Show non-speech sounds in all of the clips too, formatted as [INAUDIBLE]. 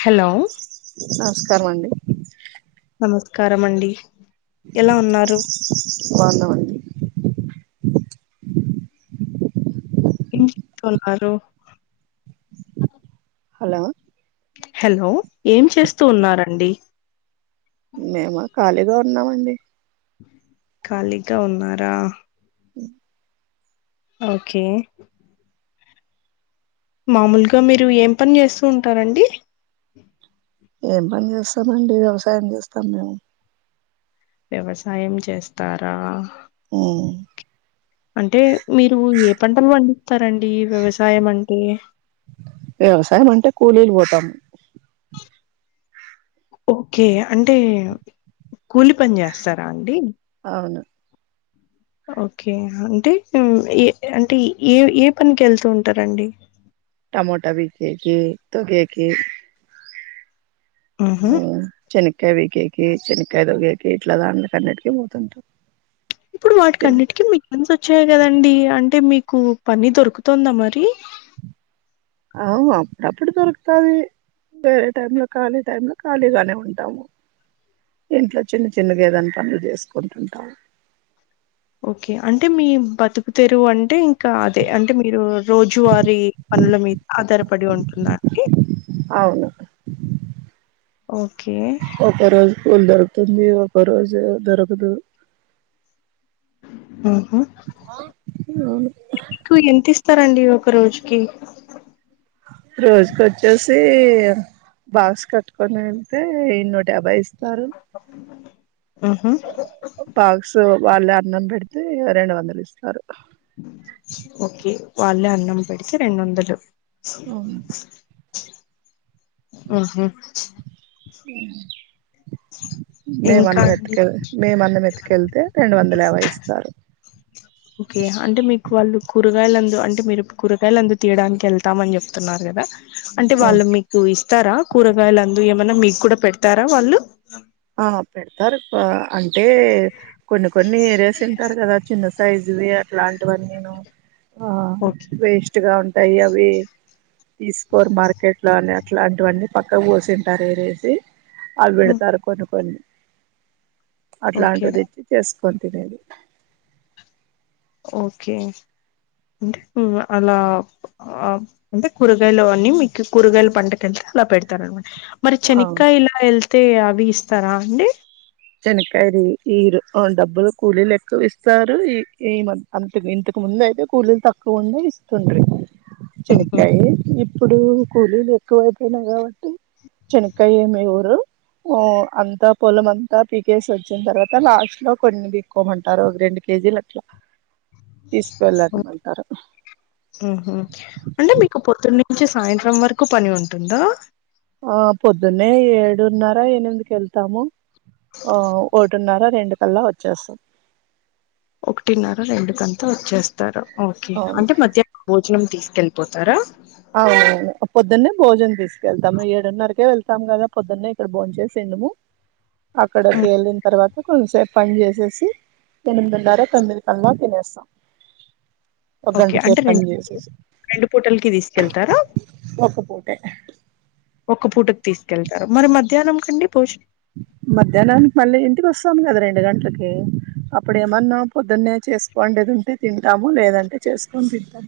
Hello నమస్కారం అండి నమస్కారం అండి ఎలా ఉన్నారు బాగున్నామండి ఏం చేత వున్నారు హలో హలో ఏం చేస్తూ ఉన్నారండి మేమా ఖాళీగా ఉన్నామండి ఖాళీగా ఉన్నారా [INAUDIBLE] ఓకే మామూలుగా మీరు ఏం పని చేస్తూ ఉంటారండి ఏం పని చేస్తామండి వ్యవసాయం చేస్తాం మేము వ్యవసాయం చేస్తారా ఊ అంటే మీరు ఏ పంటలు పండిస్తారండి వ్యవసాయం అంటే వ్యవసాయం అంటే కూలీలు పోతాం ఓకే అంటే కూలి పని చేస్తారా అండి అవును ఓకే అంటే ఏ అంటే ఏ ఏ పనికి వెళ్తూ ఉంటారండి మోటా బికేకి తొగేకి ఉ ఊహు చెని కాయ పికేకి చేనికాయ తోగేకి ఇట్లా దాంట్లకన్నింటికి పోతుంటాం ఇప్పుడు వాటికి అన్నిటికీ మిషన్స్ వచ్చాయి కదండి అంటే మీ కు పని దొరుకుతుందా మరి అవును అప్పుడప్పుడు దొరుకుతాది వేరే టైమ్ లో ఖాళీ టైమ్ లో ఖాళీగానే ఉంటాము ఇంట్ల చిన్న చిన్నగా ఏదన్న పనులు చేసుకుంటుంటాము ఓకే అంటే మీ బతు కుతెరువు అంటే ఇంకా అదే అంటే మీరు రోజువారీ పనుల మీద ఆధారపడి ఉం నాకి అవును ఓకే ఒక రోజు కూలి దొరుకుతుంది ఒక రోజు దొరకదు ఉ అవును ఇస్తారండి ఒక రోజుకి రోజుకొచ్చేసి బాక్స్ కట్టుకొని వెళ్తే నూట యాబ్భై ఇస్తారు ఆహా బాక్స్ వాళ్లే అన్నం పెడితే రెండు వందలు ఇస్తారు ఓకే వాళ్ళే అన్నం పెడితే రెండు వందలు ఉహు ఉమ్ మేము ఇంకా అన్నం అండి? ఎతుకెళ్ మేము అన్నం ఎతుకెళ్తే రెండు వందల యాబై ఇస్తారు [INAUDIBLE] ఓకే అంటే మీకు వాళ్ళు కూరగాయలందు అంటే మీరు కూరగాయలందు తీయడానికి వెళ్తామని చెప్తున్నారు కదా అంటే వాళ్ళు మీకు ఇస్తారా కూరగాయల అందు ఏమన్నా మీకు కూడా పెడతారా వాళ్ళు ఆ పెడతారు అంటే కొన్ని కొన్ని ఏరియాసి ఉంటారు కదా చిన్న సైజువి అట్లాంటివన్నిను ఆ ఓకే వేస్ట్ గా ఉంటాయి అవి తీసుకోరు మార్ కెట్ లా అన్ని అట్లాంటివన్నీ పక్కక్ పోసింటారు ఏరేసి అవి హ్మ్. పెడతారు. కొన్ని కొన్ని ఓకే అట్లాంటివిదెచ్చి చేస్ కొని తినేది ఓకే అంటే అలా ఆ అంటే కూరగాయలు అవన్నీ మీకు కూరగాయల పంటకెళ్తే అలా పెడతారు అనమాట మరి ఆ శనక్కాయలా ఎళ్తే అవి ఇస్తారా అండి. శనక్కాయలు ఈ ఈయరు ఆ డబ్బులు కూలీలు ఎక్కువ ఇస్తారు ఈ ఈ మం అంత ఇంతకు ముంద్ ముందయితే కూలీలు తక్కువ ఉండే ఇస్తుండ్ర్రి హుహు. శనక్కాయే ఇప్పుడూ కూలీలు. ఎక్కువైపోయినాయి కాబట్టి చనక్కాయి ఏమి ఇవ్వరూ ఆ అంతా పొలం అంత్ యా పీకేసి వచ్చిన్ తర్వాతా లాస్ట్ లో కొన్ని పీక్కోమంటారు ఒక రెండు కేజీలు అట్లా. తీసుకవెళ్ళు అన్ హ్మ్. ముందుంటారు. హుహు. అంటే మీకు పొద్దున్న నుంచి సాయంత్రం వరకు పని ఉంటుందా. ఆ పొద్దున్నే ఏడున్నరా ఎనిమిదికి ఎళ్తాము. ఆ ఒకటిన్నరా రెండు కల్లా వచ్చేస్తాం. ఒకటిన్నరా రెండు కంతా వచ్చేస్తారు ఓకే అవును అంటే మధ్యా [INAUDIBLE] భోజనం తీస్ కెళ్పోతారా అవునువును పొద్దున్నే భోజన్ తీసుకెళ్తాము ఏడున్నరకే వెళ్తాం గదా పొద్దున్నే ఇక్కడ భోజ చేసినుము. అక్కడకి హ్మ్. ఎళ్ళిన్ తర్వాతా కొన్సేప్ పన్ చేశేసి ఎనిమిదిన్నరా తొమ్మిది కల్లా తినేస్తాం. ఒక గంట ఓకే సేపు అంటే పని రెండ్ చేసేసి రెండు పూటల్కి తీసుకెళ్తారా. ఒక పూటే ఒక పూటకు తీసుకెళ్తారు మరి మధ్యాహ్నం కండి భోజ్ మధ్యాహ్నానికి మళ్ళీ ఇంటికి వస్తాము గదా రెండు గంటలకీ అప్పుడు ఏమన్నా పొద్దున్నే. చేసుకోండేది ఉంటే తింటాము లేదంటే చేసుకొన్ తింటాం.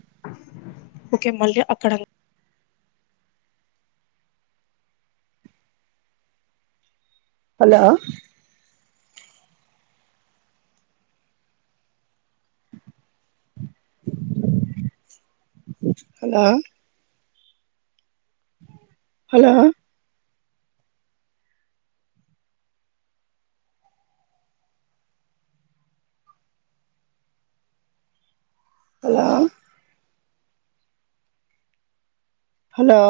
ఓకే మళ్ళీ అక్కడం hello hello hello hello hello